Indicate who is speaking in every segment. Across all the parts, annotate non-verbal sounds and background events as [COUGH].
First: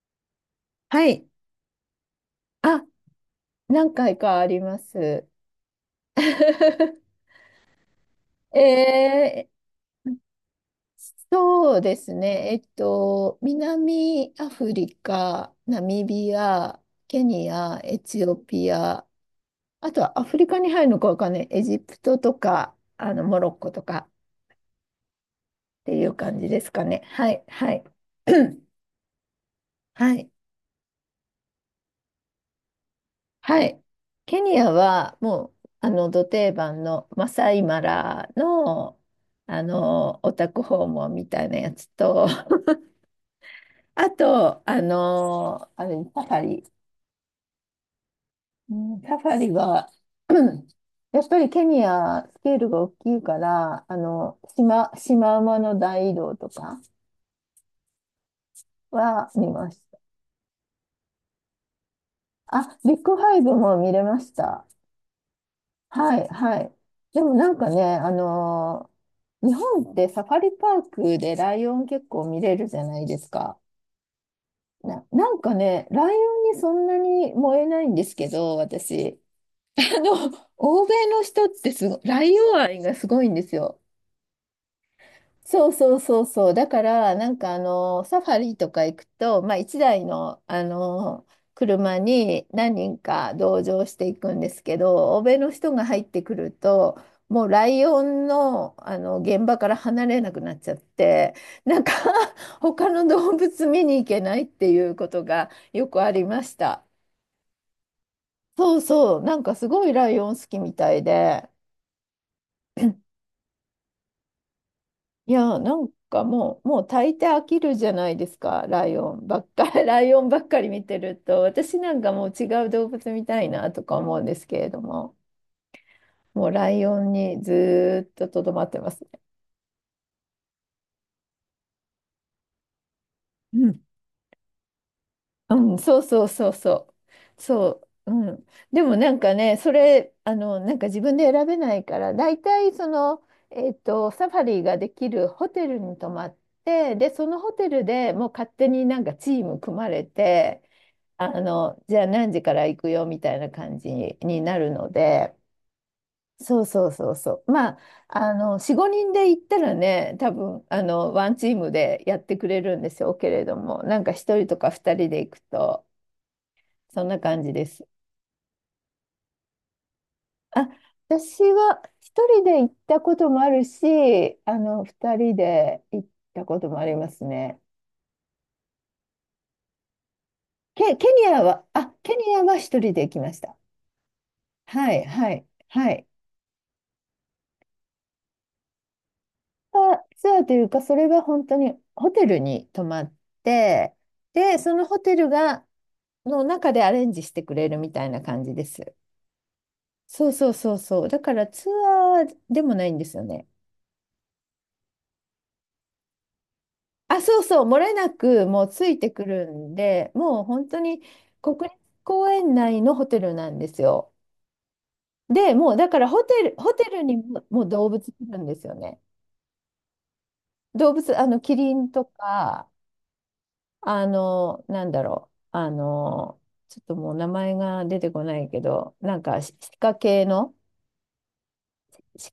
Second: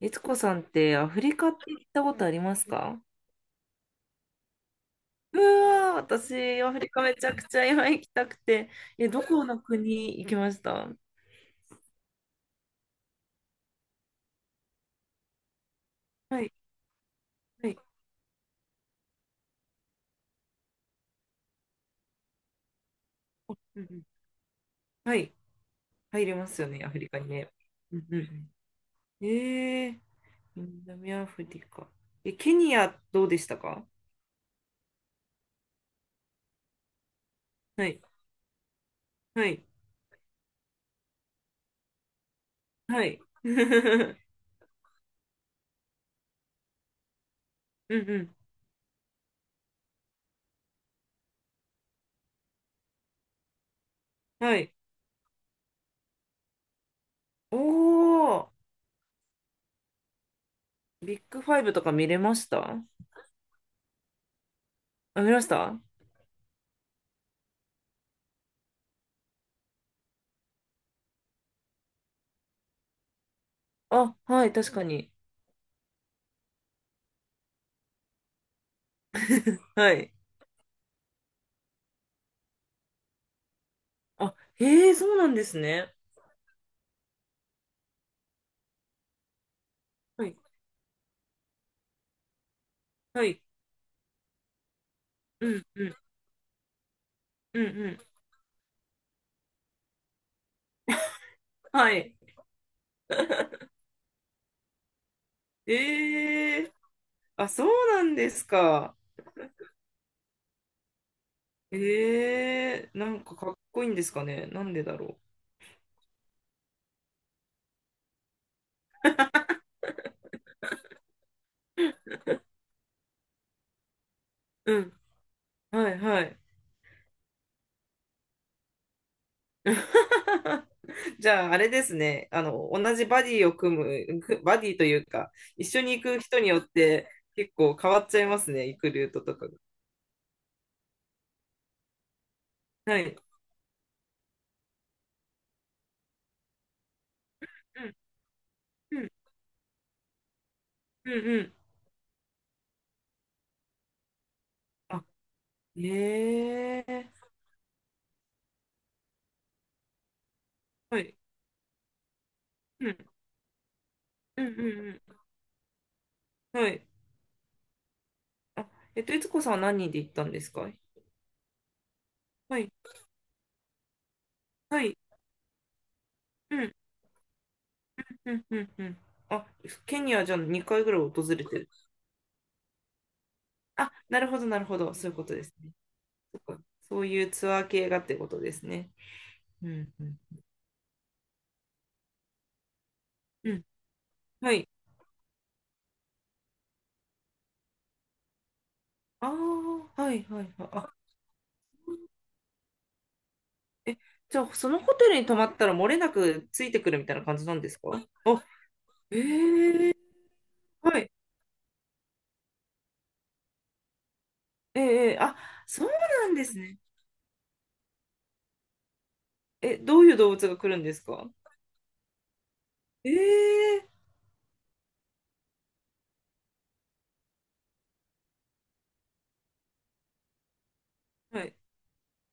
Speaker 1: えつこさんって
Speaker 2: は
Speaker 1: アフ
Speaker 2: い。
Speaker 1: リカって行ったことあります
Speaker 2: あ、
Speaker 1: か？
Speaker 2: 何回かあります。
Speaker 1: うわー、私、アフリカ
Speaker 2: [LAUGHS]
Speaker 1: めちゃくちゃ今行きたくて。え、どこ
Speaker 2: えー
Speaker 1: の国行きました？
Speaker 2: 南アフリカ、ナミビ
Speaker 1: はい、
Speaker 2: ア、ケニ
Speaker 1: はい、
Speaker 2: ア、エチオピア、あとはアフリカに入るのかわかんない。エジプトとか、モロッコ
Speaker 1: う
Speaker 2: と
Speaker 1: んう
Speaker 2: か
Speaker 1: ん。はい、
Speaker 2: っていう
Speaker 1: 入れ
Speaker 2: 感
Speaker 1: ま
Speaker 2: じで
Speaker 1: すよ
Speaker 2: す
Speaker 1: ね、
Speaker 2: か
Speaker 1: アフ
Speaker 2: ね。
Speaker 1: リカに
Speaker 2: はい、
Speaker 1: ね。
Speaker 2: はい。
Speaker 1: うんうん。
Speaker 2: [CLEARS THROAT]
Speaker 1: うん
Speaker 2: はい。
Speaker 1: 南アフリカ。え、ケニアどうでした
Speaker 2: はい。
Speaker 1: か？
Speaker 2: ケニアはもう、ど定番のマサイマ
Speaker 1: はい、
Speaker 2: ラの、
Speaker 1: はい、
Speaker 2: オタク訪問みたいなやつと、[LAUGHS]
Speaker 1: はい。
Speaker 2: あ
Speaker 1: [LAUGHS]
Speaker 2: と、あの、あれ、サファリ。
Speaker 1: うんうん、
Speaker 2: うんサファリは、[CLEARS THROAT] やっぱりケニア、スケールが大きいから、
Speaker 1: はい。
Speaker 2: シマウマの大移動とか
Speaker 1: おー、
Speaker 2: は見ました。
Speaker 1: ビッグファイブとか見れまし
Speaker 2: あ、
Speaker 1: た？
Speaker 2: ビッグファイブも見れました。
Speaker 1: あ、見ました？
Speaker 2: はい、はい。でもなんかね、日本ってサファリパークでライオン結構見れるじゃないですか。
Speaker 1: あ、はい、確かに。
Speaker 2: なんかね、ライオンにそんなに燃えないんですけど、私。[LAUGHS]
Speaker 1: は
Speaker 2: あの、
Speaker 1: い。
Speaker 2: 欧米の人ってすご、ライオン愛がすごいんですよ。
Speaker 1: あ、へえ、そうなんです
Speaker 2: そう
Speaker 1: ね。
Speaker 2: そうそうそう。だから、サファリとか行くと、まあ一台
Speaker 1: はい。
Speaker 2: の、車に何人
Speaker 1: は
Speaker 2: か
Speaker 1: い。
Speaker 2: 同乗していくんですけど、欧米
Speaker 1: う
Speaker 2: の
Speaker 1: ん、
Speaker 2: 人が
Speaker 1: うん、
Speaker 2: 入ってくると、もう
Speaker 1: う
Speaker 2: ラ
Speaker 1: ん、
Speaker 2: イ
Speaker 1: う
Speaker 2: オ
Speaker 1: ん。
Speaker 2: ンの、あの現場から離れなくなっちゃって、なん
Speaker 1: は
Speaker 2: か
Speaker 1: い。
Speaker 2: [LAUGHS] 他の動
Speaker 1: [LAUGHS]
Speaker 2: 物見に行けないっていうことがよくありまし
Speaker 1: ええ、
Speaker 2: た。
Speaker 1: あ、そうなんです
Speaker 2: そう
Speaker 1: か。
Speaker 2: そう、なんかすごいライオン好きみたいで。
Speaker 1: ええ、なんかかっこいいんですかね。なんでだろ
Speaker 2: いや、なんかもう大抵飽きるじゃないですか、ライオンばっかり、[LAUGHS] ライオンばっかり見てると、私なんかもう違う動物見たいなとか思うんですけれ
Speaker 1: う。
Speaker 2: ど
Speaker 1: うん。
Speaker 2: も、
Speaker 1: はい、はい。
Speaker 2: もうライオンにずーっととどまってますね。
Speaker 1: [LAUGHS] じゃあ、あれですね。同じバディを組む、くバディというか、一
Speaker 2: うん、
Speaker 1: 緒に
Speaker 2: そう
Speaker 1: 行く
Speaker 2: そう
Speaker 1: 人
Speaker 2: そ
Speaker 1: に
Speaker 2: う
Speaker 1: よっ
Speaker 2: そ
Speaker 1: て
Speaker 2: う。
Speaker 1: 結構
Speaker 2: そ
Speaker 1: 変わっ
Speaker 2: う、
Speaker 1: ちゃい
Speaker 2: う
Speaker 1: ま
Speaker 2: ん。
Speaker 1: すね。行
Speaker 2: で
Speaker 1: く
Speaker 2: も
Speaker 1: ル
Speaker 2: な
Speaker 1: ー
Speaker 2: ん
Speaker 1: ト
Speaker 2: か
Speaker 1: とかが。
Speaker 2: ね、それ、あの、なんか自分で選べないから、大体そ
Speaker 1: はい。
Speaker 2: の、えっと、サファリができるホテルに泊まって、で、そのホテ
Speaker 1: う
Speaker 2: ル
Speaker 1: ん、
Speaker 2: でもう勝手にな
Speaker 1: う
Speaker 2: ん
Speaker 1: ん、
Speaker 2: かチーム組まれて、
Speaker 1: うん、うん。
Speaker 2: じゃあ何時から行くよみたいな感じになるの
Speaker 1: あ、
Speaker 2: で、そう
Speaker 1: え
Speaker 2: そう
Speaker 1: え、
Speaker 2: そうそう。まあ、4、5人で行ったらね、多分、あ
Speaker 1: は
Speaker 2: の、
Speaker 1: い。
Speaker 2: ワンチームでやってくれるん
Speaker 1: う
Speaker 2: で
Speaker 1: ん、
Speaker 2: しょうけれども、なんか1
Speaker 1: う
Speaker 2: 人
Speaker 1: ん、うん、
Speaker 2: とか
Speaker 1: う
Speaker 2: 2人
Speaker 1: ん。
Speaker 2: で行くと、
Speaker 1: はい。
Speaker 2: そんな感じです。
Speaker 1: あ、いつ子さんは何人で行ったんです
Speaker 2: あ、
Speaker 1: か？
Speaker 2: 私は一人で
Speaker 1: はい。
Speaker 2: 行ったこともあるし、
Speaker 1: はい。
Speaker 2: 二人で行った
Speaker 1: う
Speaker 2: こと
Speaker 1: ん、
Speaker 2: もありますね。
Speaker 1: うん、うん、うん。あ、ケニアじゃあ2回ぐらい
Speaker 2: ケ
Speaker 1: 訪
Speaker 2: ニ
Speaker 1: れ
Speaker 2: ア
Speaker 1: て
Speaker 2: は、
Speaker 1: る？
Speaker 2: あ、ケニアは一人で行きました。
Speaker 1: あ、なるほど、なるほ
Speaker 2: は
Speaker 1: ど。
Speaker 2: い、
Speaker 1: そういうこ
Speaker 2: は
Speaker 1: とで
Speaker 2: い、
Speaker 1: すね。
Speaker 2: はい。
Speaker 1: そっか。そういうツアー系がってことですね。うん、
Speaker 2: あ
Speaker 1: うん。
Speaker 2: ツアーというか、それは本当にホテルに泊まっ
Speaker 1: うん。
Speaker 2: て、
Speaker 1: は
Speaker 2: で、
Speaker 1: い。
Speaker 2: そのホテルが、の中でアレンジしてくれるみたいな感じです。
Speaker 1: ああ、はい、
Speaker 2: そう
Speaker 1: は
Speaker 2: そ
Speaker 1: い、
Speaker 2: う
Speaker 1: はい。
Speaker 2: そう
Speaker 1: あ、
Speaker 2: そう。だからツアーでもないんですよね。
Speaker 1: え、じゃあ、そのホテルに泊まったら漏れなくついてくるみたい
Speaker 2: あ、
Speaker 1: な感
Speaker 2: そう
Speaker 1: じなん
Speaker 2: そう、
Speaker 1: で
Speaker 2: 漏
Speaker 1: すか？
Speaker 2: れな
Speaker 1: あ、
Speaker 2: くもうついてくるん
Speaker 1: ええ。
Speaker 2: で、もう本当
Speaker 1: は
Speaker 2: に
Speaker 1: い。
Speaker 2: 国立公園内のホテルなんですよ。
Speaker 1: ええ。あ、
Speaker 2: で、もう
Speaker 1: そ
Speaker 2: だ
Speaker 1: う
Speaker 2: からホ
Speaker 1: な
Speaker 2: テ
Speaker 1: んで
Speaker 2: ル、
Speaker 1: す
Speaker 2: ホ
Speaker 1: ね。
Speaker 2: テルにも、もう動物来るんですよね。
Speaker 1: え、どういう動物が来るん
Speaker 2: 動
Speaker 1: です
Speaker 2: 物、
Speaker 1: か？
Speaker 2: キリンとか、
Speaker 1: ええ。
Speaker 2: あの、なんだろう、あの、ちょっともう名前が出てこないけど、なんか鹿系の、
Speaker 1: はい。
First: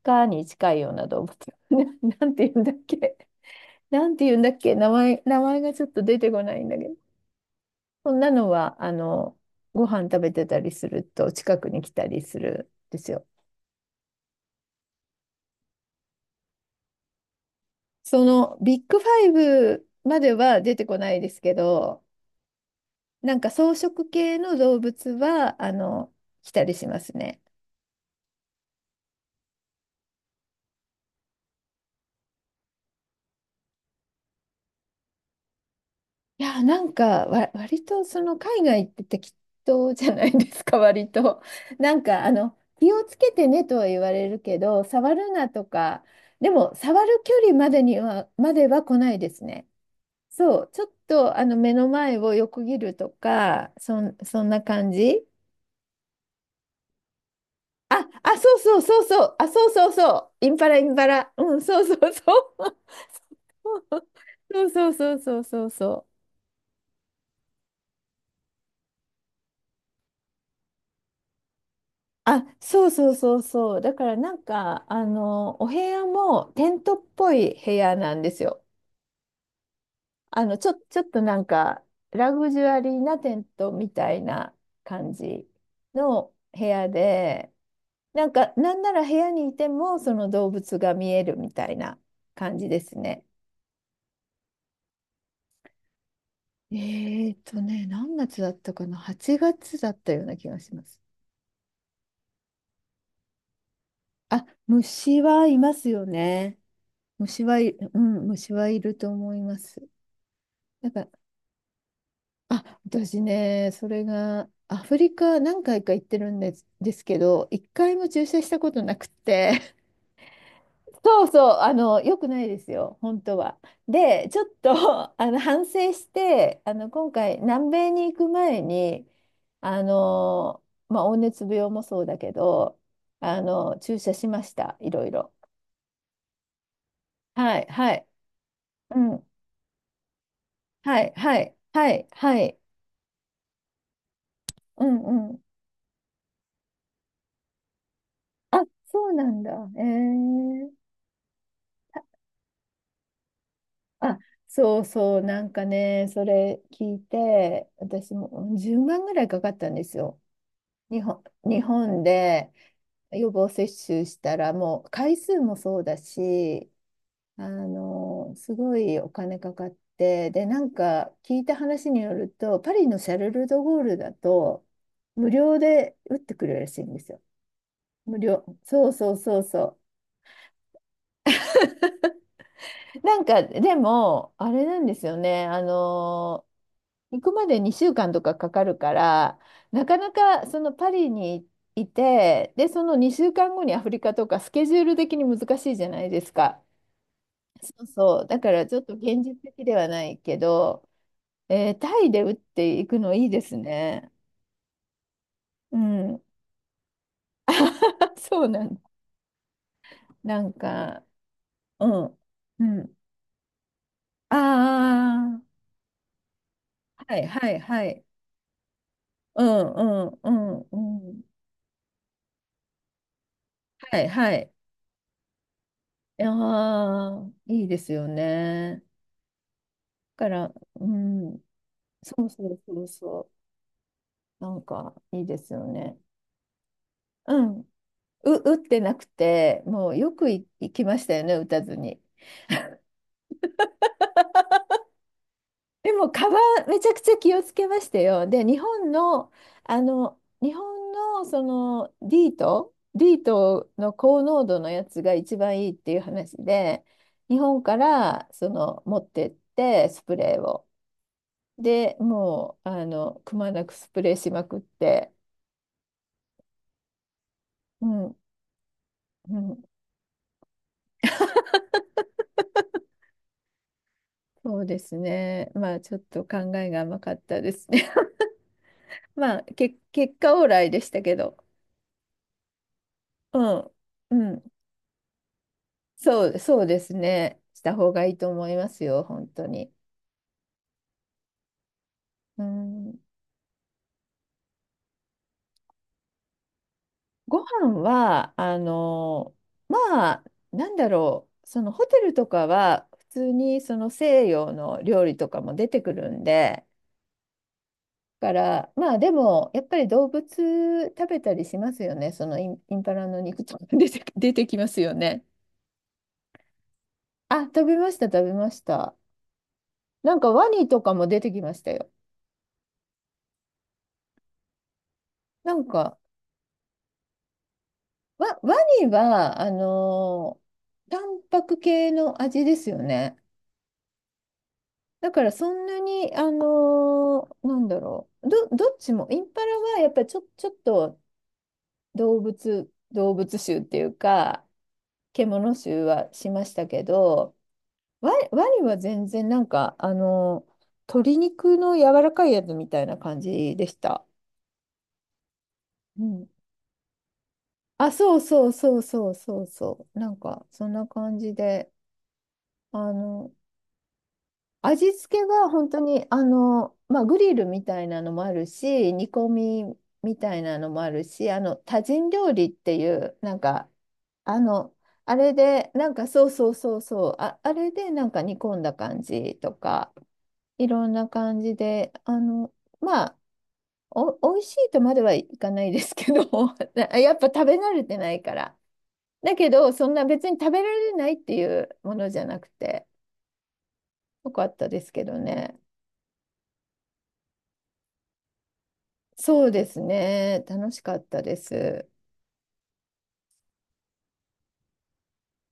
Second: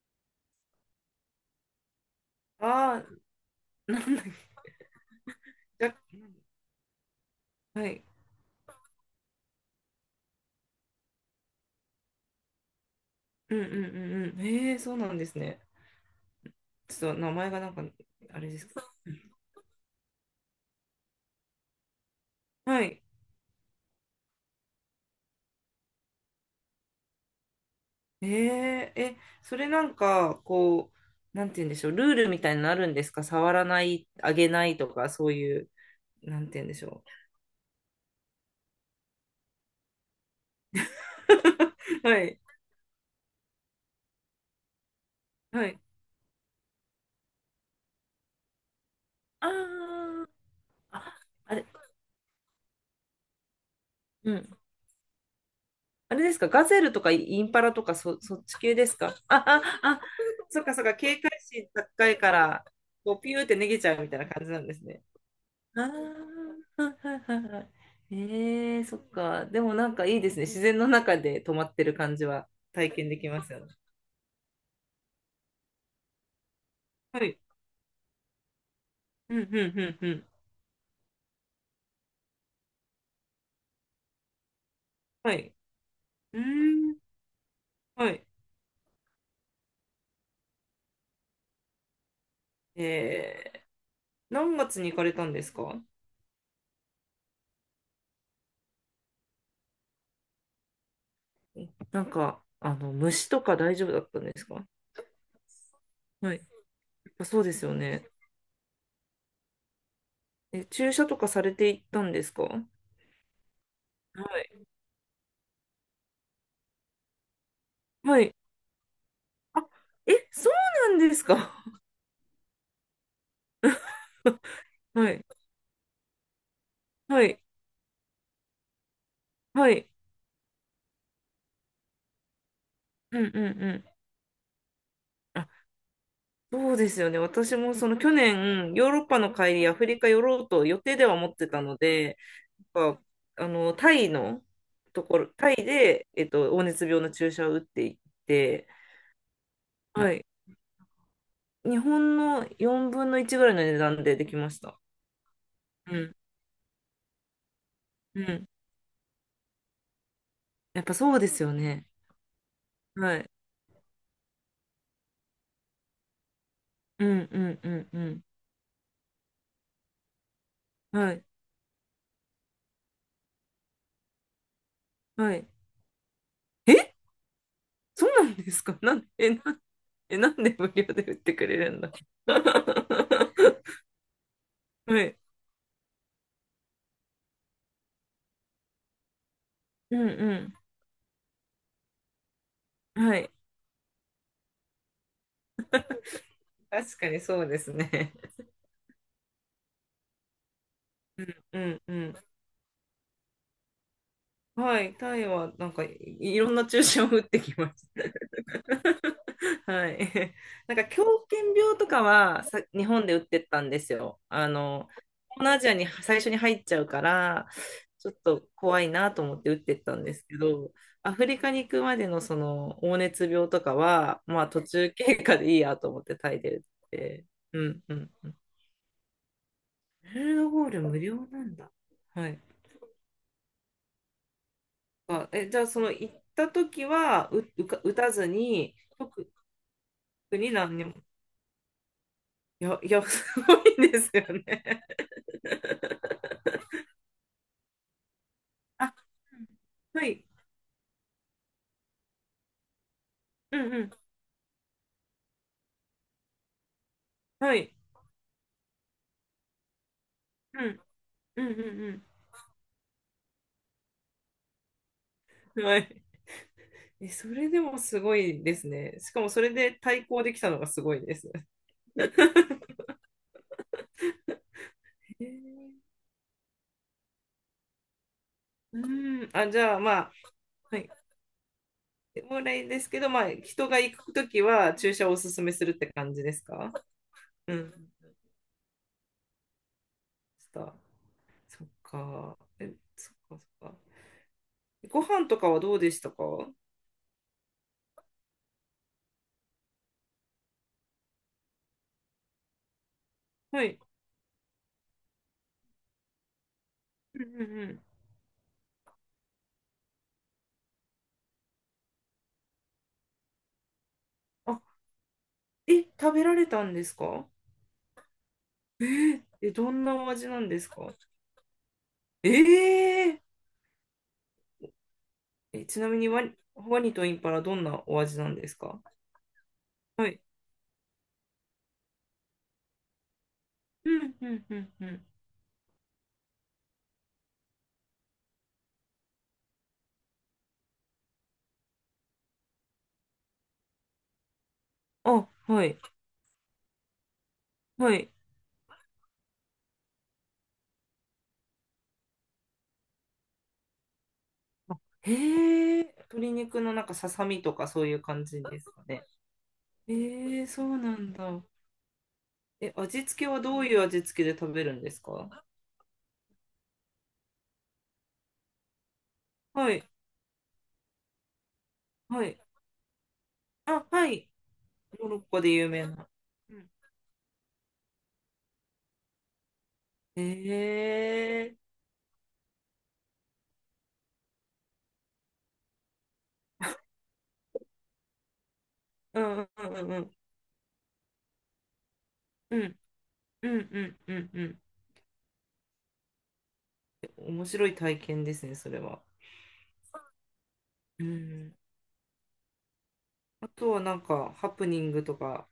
Speaker 2: 鹿に近いような動物。[LAUGHS] な、なんて言うんだっ
Speaker 1: あ
Speaker 2: け。
Speaker 1: あ、な
Speaker 2: なんて言
Speaker 1: ん、
Speaker 2: うんだっけ。名前がち
Speaker 1: じ
Speaker 2: ょっ
Speaker 1: ゃ、
Speaker 2: と出てこないんだけど。
Speaker 1: はい。
Speaker 2: そんなのは、ご飯食べてたりすると近くに来たりするんですよ。
Speaker 1: うんうんうんうん。へえ、そうなんですね。ちょっと名前がなんか、
Speaker 2: そ
Speaker 1: あれ
Speaker 2: の
Speaker 1: ですけ
Speaker 2: ビ
Speaker 1: ど。
Speaker 2: ッグファイブまでは出てこないですけど、
Speaker 1: はい。
Speaker 2: なんか草食系の動物は、来たりしますね。
Speaker 1: へえ、え、それなんか、こう、なんて言うんでしょう。ルールみたいになるんですか？触らない、あげないとか、そういう、な
Speaker 2: い
Speaker 1: んて言
Speaker 2: や、
Speaker 1: うんで
Speaker 2: な
Speaker 1: し
Speaker 2: ん
Speaker 1: ょ
Speaker 2: かわ、割とその海外って適当じゃないですか、[LAUGHS] 割と。
Speaker 1: う。[LAUGHS] はい。
Speaker 2: 気をつけてねとは言われるけど、触るなと
Speaker 1: はい。
Speaker 2: か、でも、触る距離までには、までは来ないです
Speaker 1: あ
Speaker 2: ね。
Speaker 1: ー、
Speaker 2: そう、ちょっ
Speaker 1: あ、
Speaker 2: とあ
Speaker 1: あ
Speaker 2: の
Speaker 1: れ、
Speaker 2: 目の前を横切るとか、
Speaker 1: う
Speaker 2: そん
Speaker 1: ん。
Speaker 2: な感じ
Speaker 1: あれですか？ガゼルとかインパラとか、そ、そっ
Speaker 2: そ
Speaker 1: ち
Speaker 2: う
Speaker 1: 系
Speaker 2: そう
Speaker 1: です
Speaker 2: そう
Speaker 1: か？
Speaker 2: そう、
Speaker 1: あ、あ、
Speaker 2: そうそう
Speaker 1: あ、
Speaker 2: そう、イン
Speaker 1: そっ
Speaker 2: パ
Speaker 1: か
Speaker 2: ラ
Speaker 1: そ
Speaker 2: イ
Speaker 1: っか。
Speaker 2: ンパ
Speaker 1: 警
Speaker 2: ラ、
Speaker 1: 戒
Speaker 2: うん、
Speaker 1: 心
Speaker 2: そうそう
Speaker 1: 高い
Speaker 2: そ
Speaker 1: から、
Speaker 2: う。
Speaker 1: こう、ピューって逃げちゃうみたいな感じな
Speaker 2: そ
Speaker 1: ん
Speaker 2: う
Speaker 1: です
Speaker 2: そう
Speaker 1: ね。
Speaker 2: そうそうそう
Speaker 1: あ
Speaker 2: そう。
Speaker 1: あ、はいはいはいはい。ええ。そっか。でもなんかいいですね。自然の中で泊まってる感じ
Speaker 2: あ、
Speaker 1: は
Speaker 2: そう
Speaker 1: 体験
Speaker 2: そう
Speaker 1: でき
Speaker 2: そう
Speaker 1: ますよね。
Speaker 2: そう。だからお部屋もテントっ
Speaker 1: は
Speaker 2: ぽ
Speaker 1: い。
Speaker 2: い部屋なんですよ。
Speaker 1: うんうんうんうん。
Speaker 2: ちょっとなんか、ラグジュアリーなテントみたいな感
Speaker 1: は
Speaker 2: じ
Speaker 1: い。
Speaker 2: の
Speaker 1: う
Speaker 2: 部屋
Speaker 1: ーん。
Speaker 2: で、
Speaker 1: はい。
Speaker 2: なんか、なんなら部屋にいても、その動物が見えるみたいな感じで
Speaker 1: え
Speaker 2: すね。
Speaker 1: え。何月に行かれたんですか？
Speaker 2: えーとね、何月だったかな？ 8 月だったような気がします。
Speaker 1: なんか、虫とか大丈夫だったんで
Speaker 2: あ、
Speaker 1: すか？
Speaker 2: 虫はいますよ
Speaker 1: はい。や
Speaker 2: ね。
Speaker 1: っぱそう
Speaker 2: 虫
Speaker 1: で
Speaker 2: は
Speaker 1: す
Speaker 2: い、
Speaker 1: よ
Speaker 2: う
Speaker 1: ね。
Speaker 2: ん、虫はいると思います。
Speaker 1: え、
Speaker 2: だ
Speaker 1: 注
Speaker 2: か
Speaker 1: 射
Speaker 2: ら
Speaker 1: とかされていったんですか？は
Speaker 2: あ、私ね、それが、
Speaker 1: い。
Speaker 2: アフリカ何回か行ってるんです、ですけど、一回も
Speaker 1: は
Speaker 2: 注
Speaker 1: い。
Speaker 2: 射したことなくて、
Speaker 1: あ、え、そうな
Speaker 2: [LAUGHS]
Speaker 1: んで
Speaker 2: そ
Speaker 1: す
Speaker 2: うそ
Speaker 1: か？
Speaker 2: う、あの、よくないですよ、本当は。で、ちょっ
Speaker 1: は
Speaker 2: と、[LAUGHS]
Speaker 1: い。
Speaker 2: あの、反省して、あの、今
Speaker 1: は
Speaker 2: 回、
Speaker 1: い。
Speaker 2: 南米に行く前に、
Speaker 1: は
Speaker 2: あ
Speaker 1: い。
Speaker 2: の、黄熱病もそうだけど、
Speaker 1: うんうん
Speaker 2: あ
Speaker 1: う
Speaker 2: の、
Speaker 1: ん。
Speaker 2: 注射しました、いろいろ。
Speaker 1: そうですよね。私
Speaker 2: はい、
Speaker 1: もそ
Speaker 2: は
Speaker 1: の
Speaker 2: い、
Speaker 1: 去年、ヨー
Speaker 2: う
Speaker 1: ロッパ
Speaker 2: ん、
Speaker 1: の帰り、アフリカ寄ろうと予定
Speaker 2: は
Speaker 1: で
Speaker 2: い、
Speaker 1: は思っ
Speaker 2: は
Speaker 1: て
Speaker 2: い、
Speaker 1: たの
Speaker 2: はい、
Speaker 1: で、
Speaker 2: はい、
Speaker 1: やっぱタイの
Speaker 2: う
Speaker 1: とこ
Speaker 2: ん、
Speaker 1: ろ、
Speaker 2: うん。
Speaker 1: タイで、黄熱病の注射を打っていっ
Speaker 2: あ、
Speaker 1: て、
Speaker 2: そうなんだ。え
Speaker 1: はい。
Speaker 2: ー
Speaker 1: 日本の4分の1ぐらいの値段で
Speaker 2: あ、
Speaker 1: できまし
Speaker 2: そ
Speaker 1: た。
Speaker 2: うそう、なんか
Speaker 1: う
Speaker 2: ね、
Speaker 1: ん。
Speaker 2: それ聞いて、私
Speaker 1: うん。
Speaker 2: も10万ぐらいかかったんですよ。
Speaker 1: やっぱそうですよ
Speaker 2: 日
Speaker 1: ね。
Speaker 2: 本で
Speaker 1: は
Speaker 2: 予
Speaker 1: い。
Speaker 2: 防接種したら、もう回数もそうだし、
Speaker 1: うんうんうんうん。
Speaker 2: すごいお金かかって、で、なんか
Speaker 1: はい。
Speaker 2: 聞いた話によると、パリのシャルル・ドゴールだと、無
Speaker 1: はい。
Speaker 2: 料で打ってくれるらしい
Speaker 1: え、
Speaker 2: んですよ。
Speaker 1: そ
Speaker 2: 無
Speaker 1: うなん
Speaker 2: 料。
Speaker 1: ですか？ [LAUGHS]
Speaker 2: そう
Speaker 1: なん、
Speaker 2: そう
Speaker 1: え、
Speaker 2: そ
Speaker 1: な、
Speaker 2: うそ
Speaker 1: え、なんで無料で売ってくれるんだ？ [LAUGHS]
Speaker 2: う。なんか、でも、あれなんで
Speaker 1: は
Speaker 2: すよ
Speaker 1: い。
Speaker 2: ね。あの行くまで2週間とかかかるから、なか
Speaker 1: うん
Speaker 2: なか
Speaker 1: う
Speaker 2: そのパリにいて、で、その
Speaker 1: ん。は
Speaker 2: 2
Speaker 1: い。
Speaker 2: 週間後にアフリカとかスケジュール的に難しいじゃないですか。
Speaker 1: 確かにそうで
Speaker 2: そ
Speaker 1: す
Speaker 2: う
Speaker 1: ね。
Speaker 2: そう。だからちょっと現実的ではないけど、
Speaker 1: う
Speaker 2: えー
Speaker 1: んう
Speaker 2: タイ
Speaker 1: ん。
Speaker 2: で打っていくのいいですね。
Speaker 1: はい、タイはなん
Speaker 2: う
Speaker 1: か、
Speaker 2: ん。
Speaker 1: いろんな注射を打ってきました。
Speaker 2: [LAUGHS] そうなんだ。
Speaker 1: [LAUGHS] はい。
Speaker 2: なん
Speaker 1: なんか狂
Speaker 2: か、
Speaker 1: 犬病
Speaker 2: う
Speaker 1: とか
Speaker 2: ん。
Speaker 1: はさ、
Speaker 2: う
Speaker 1: 日
Speaker 2: ん。
Speaker 1: 本で打ってったんですよ。東
Speaker 2: あ
Speaker 1: 南アジアに最初に入っちゃうか
Speaker 2: あ、はい
Speaker 1: ら、
Speaker 2: はいはい。
Speaker 1: ちょっと怖いなと思っ
Speaker 2: う
Speaker 1: て打っ
Speaker 2: ん
Speaker 1: て
Speaker 2: う
Speaker 1: ったんで
Speaker 2: ん
Speaker 1: す
Speaker 2: う
Speaker 1: け
Speaker 2: ん
Speaker 1: ど、
Speaker 2: う
Speaker 1: ア
Speaker 2: ん。
Speaker 1: フリカに行くまでのその黄熱病とか
Speaker 2: はい
Speaker 1: は、
Speaker 2: は
Speaker 1: まあ
Speaker 2: い。
Speaker 1: 途中経過でいいやと思ってタイで打っ
Speaker 2: あ
Speaker 1: て。
Speaker 2: あ、い
Speaker 1: う
Speaker 2: いで
Speaker 1: ん
Speaker 2: す
Speaker 1: う
Speaker 2: よ
Speaker 1: ん。
Speaker 2: ね。
Speaker 1: メ
Speaker 2: か
Speaker 1: ルド
Speaker 2: ら、
Speaker 1: ゴール
Speaker 2: う
Speaker 1: 無料
Speaker 2: ん、
Speaker 1: なんだ。
Speaker 2: そ
Speaker 1: は
Speaker 2: う
Speaker 1: い。
Speaker 2: そうそうそう、なんかいい
Speaker 1: あ、
Speaker 2: で
Speaker 1: え、
Speaker 2: す
Speaker 1: じゃ
Speaker 2: よ
Speaker 1: あその
Speaker 2: ね。
Speaker 1: 行った時はう、
Speaker 2: うん、う、
Speaker 1: うか、打たず
Speaker 2: 打っ
Speaker 1: に、
Speaker 2: てなく
Speaker 1: 特
Speaker 2: て、もうよく
Speaker 1: 特
Speaker 2: い
Speaker 1: に
Speaker 2: 行
Speaker 1: 何
Speaker 2: き
Speaker 1: にも。
Speaker 2: ましたよね、打たずに。
Speaker 1: いや、いや、すごいですよね。
Speaker 2: でも、カバン、めちゃくちゃ気をつけましたよ。で、
Speaker 1: [LAUGHS] あ、はい。
Speaker 2: 日本のその D とートディー
Speaker 1: う
Speaker 2: ト
Speaker 1: んうん。
Speaker 2: の高濃度のやつが一番いいっていう話で、日
Speaker 1: は
Speaker 2: 本
Speaker 1: い。
Speaker 2: からその持ってって、スプレー
Speaker 1: う
Speaker 2: を。
Speaker 1: ん。うんう
Speaker 2: で、
Speaker 1: ん
Speaker 2: もう、あの、くまなくスプレーしまくって、
Speaker 1: うん。はい。え、それでも
Speaker 2: う
Speaker 1: す
Speaker 2: ん。
Speaker 1: ごいですね。しかも
Speaker 2: う
Speaker 1: それ
Speaker 2: ん
Speaker 1: で対抗できたのがすごいです。
Speaker 2: そうです
Speaker 1: へ
Speaker 2: ね。
Speaker 1: え。
Speaker 2: まあちょっと考えが甘かったですね。
Speaker 1: う
Speaker 2: [LAUGHS]
Speaker 1: ん。
Speaker 2: まあ
Speaker 1: あ、じ
Speaker 2: け
Speaker 1: ゃあまあ、
Speaker 2: 結果オーライ
Speaker 1: は
Speaker 2: でし
Speaker 1: い。
Speaker 2: たけど、
Speaker 1: もらいですけど、まあ、
Speaker 2: う
Speaker 1: 人
Speaker 2: ん、
Speaker 1: が行く
Speaker 2: う
Speaker 1: とき
Speaker 2: ん、
Speaker 1: は注射をおすすめするって感じです
Speaker 2: そう
Speaker 1: か？
Speaker 2: ですね。
Speaker 1: う
Speaker 2: し
Speaker 1: ん。
Speaker 2: た方がいいと思いますよ、本当に。
Speaker 1: ちょっと、そっか。
Speaker 2: う
Speaker 1: え、
Speaker 2: ん、
Speaker 1: そっかそっか。ご飯とかはどうでしたか？
Speaker 2: ご飯は、まあ、そのホテルとかは普通に
Speaker 1: は
Speaker 2: そ
Speaker 1: い。
Speaker 2: の西洋の料理とかも出てくるんで、
Speaker 1: うんうんうん。
Speaker 2: から、まあでも、やっぱり動物食べたりしますよね。そのインパラの肉とか出て、[LAUGHS] 出てき
Speaker 1: あ、
Speaker 2: ますよね。
Speaker 1: え、食べられたんですか？
Speaker 2: あ、食べました、食べました。
Speaker 1: え、どんなお
Speaker 2: なん
Speaker 1: 味
Speaker 2: か
Speaker 1: な
Speaker 2: ワ
Speaker 1: んで
Speaker 2: ニ
Speaker 1: す
Speaker 2: とか
Speaker 1: か？
Speaker 2: も出てきましたよ。
Speaker 1: えー
Speaker 2: な
Speaker 1: え、
Speaker 2: ん
Speaker 1: ちな
Speaker 2: か、
Speaker 1: みにワニとインパラどんなお味なんで
Speaker 2: ワ
Speaker 1: すか？
Speaker 2: ニは、あ
Speaker 1: はい。
Speaker 2: のータンパク系の味ですよね。
Speaker 1: うんうんうんうん。
Speaker 2: だからそんなに、あのーなんだろう。どっちも、インパラはやっぱりちょっと動物臭っていうか、
Speaker 1: あ、
Speaker 2: 獣
Speaker 1: はい。
Speaker 2: 臭はしましたけど、
Speaker 1: はい。
Speaker 2: ワニは全然なんか、あのー鶏肉の柔らかいやつみたいな感じでした。
Speaker 1: へえ、
Speaker 2: うん
Speaker 1: 鶏肉のなんかささみとかそう
Speaker 2: あ、
Speaker 1: いう
Speaker 2: そう
Speaker 1: 感じ
Speaker 2: そう
Speaker 1: です
Speaker 2: そう
Speaker 1: かね。
Speaker 2: そうそうそう。なん
Speaker 1: え
Speaker 2: か、
Speaker 1: え、そ
Speaker 2: そん
Speaker 1: う
Speaker 2: な
Speaker 1: なん
Speaker 2: 感じ
Speaker 1: だ。
Speaker 2: で、
Speaker 1: え、
Speaker 2: あ
Speaker 1: 味付け
Speaker 2: の、
Speaker 1: はどういう味付けで食べるんで
Speaker 2: 味
Speaker 1: す
Speaker 2: 付け
Speaker 1: か？
Speaker 2: が本当に、グリルみたいなのもあるし、煮込
Speaker 1: は
Speaker 2: み
Speaker 1: い。
Speaker 2: みたいなのもあるし、あの、多人
Speaker 1: は
Speaker 2: 料
Speaker 1: い。
Speaker 2: 理っていう、なんか、
Speaker 1: あ、はい。
Speaker 2: あの、
Speaker 1: モ
Speaker 2: あ
Speaker 1: ロッ
Speaker 2: れ
Speaker 1: コで有
Speaker 2: で、
Speaker 1: 名
Speaker 2: なんか、
Speaker 1: な。
Speaker 2: そうそうそうそう、あ、あれで、なんか煮込んだ感じとか、いろ
Speaker 1: え
Speaker 2: んな感
Speaker 1: え。
Speaker 2: じで、あの、まあ、美味しいとまではいかないですけど、[LAUGHS] やっぱ食べ慣れてないから。
Speaker 1: う
Speaker 2: だ
Speaker 1: ん、
Speaker 2: けど、
Speaker 1: う
Speaker 2: そ
Speaker 1: ん、
Speaker 2: ん
Speaker 1: う
Speaker 2: な
Speaker 1: ん、
Speaker 2: 別に食べられないっていうものじゃなく
Speaker 1: うん、
Speaker 2: て、
Speaker 1: うん、うん、う
Speaker 2: よ
Speaker 1: ん、うん、う
Speaker 2: かっ
Speaker 1: ん。
Speaker 2: たですけどね。
Speaker 1: 面白い体験ですねそれは。
Speaker 2: そうですね。楽しかっ
Speaker 1: う
Speaker 2: たで
Speaker 1: ん。
Speaker 2: す。
Speaker 1: あとはなんかハプニングとか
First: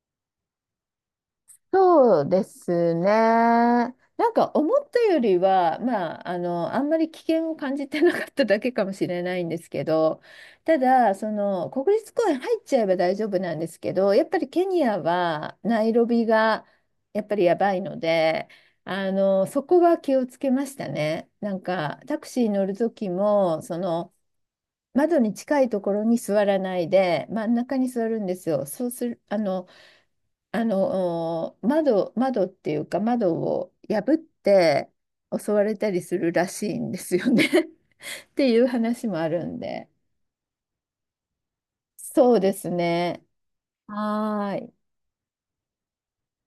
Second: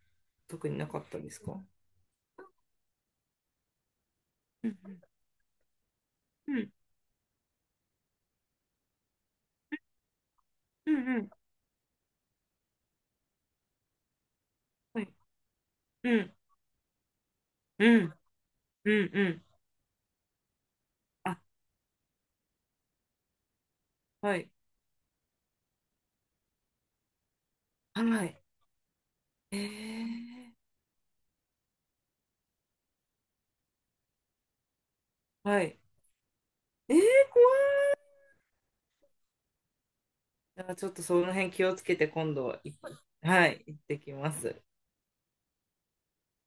Speaker 1: 特になかったんですか？
Speaker 2: そうですね。なんか
Speaker 1: う
Speaker 2: 思
Speaker 1: ん、
Speaker 2: ったよりは、
Speaker 1: うん、
Speaker 2: あんまり危険を感じてなかっただけかもしれないんですけど、た
Speaker 1: うん、
Speaker 2: だ、
Speaker 1: うん。
Speaker 2: その、国立公園入っちゃえば大丈夫なんですけど、やっぱりケニア
Speaker 1: はい。
Speaker 2: はナイロ
Speaker 1: う
Speaker 2: ビ
Speaker 1: ん、
Speaker 2: がやっぱりやばい
Speaker 1: う
Speaker 2: の
Speaker 1: ん、
Speaker 2: で、
Speaker 1: うん、
Speaker 2: あ
Speaker 1: うん。
Speaker 2: の、そこは気をつけましたね。
Speaker 1: あ、
Speaker 2: なんか、タクシー乗る時も、その、
Speaker 1: はい、
Speaker 2: 窓に近いところに座らないで、真ん中に座
Speaker 1: は
Speaker 2: るんで
Speaker 1: い。
Speaker 2: すよ。そうする、あ
Speaker 1: え
Speaker 2: の、
Speaker 1: ー。
Speaker 2: 窓っていうか、窓を破って襲
Speaker 1: は
Speaker 2: われ
Speaker 1: い。
Speaker 2: たりするらしいん
Speaker 1: え
Speaker 2: で
Speaker 1: ー、怖
Speaker 2: すよね [LAUGHS] っていう話もあるんで。
Speaker 1: い。あ、ちょっとその辺気をつけて
Speaker 2: そ
Speaker 1: 今
Speaker 2: うで
Speaker 1: 度
Speaker 2: す
Speaker 1: いっぱい、
Speaker 2: ね。
Speaker 1: はい、行ってきま
Speaker 2: は
Speaker 1: す。
Speaker 2: ーい。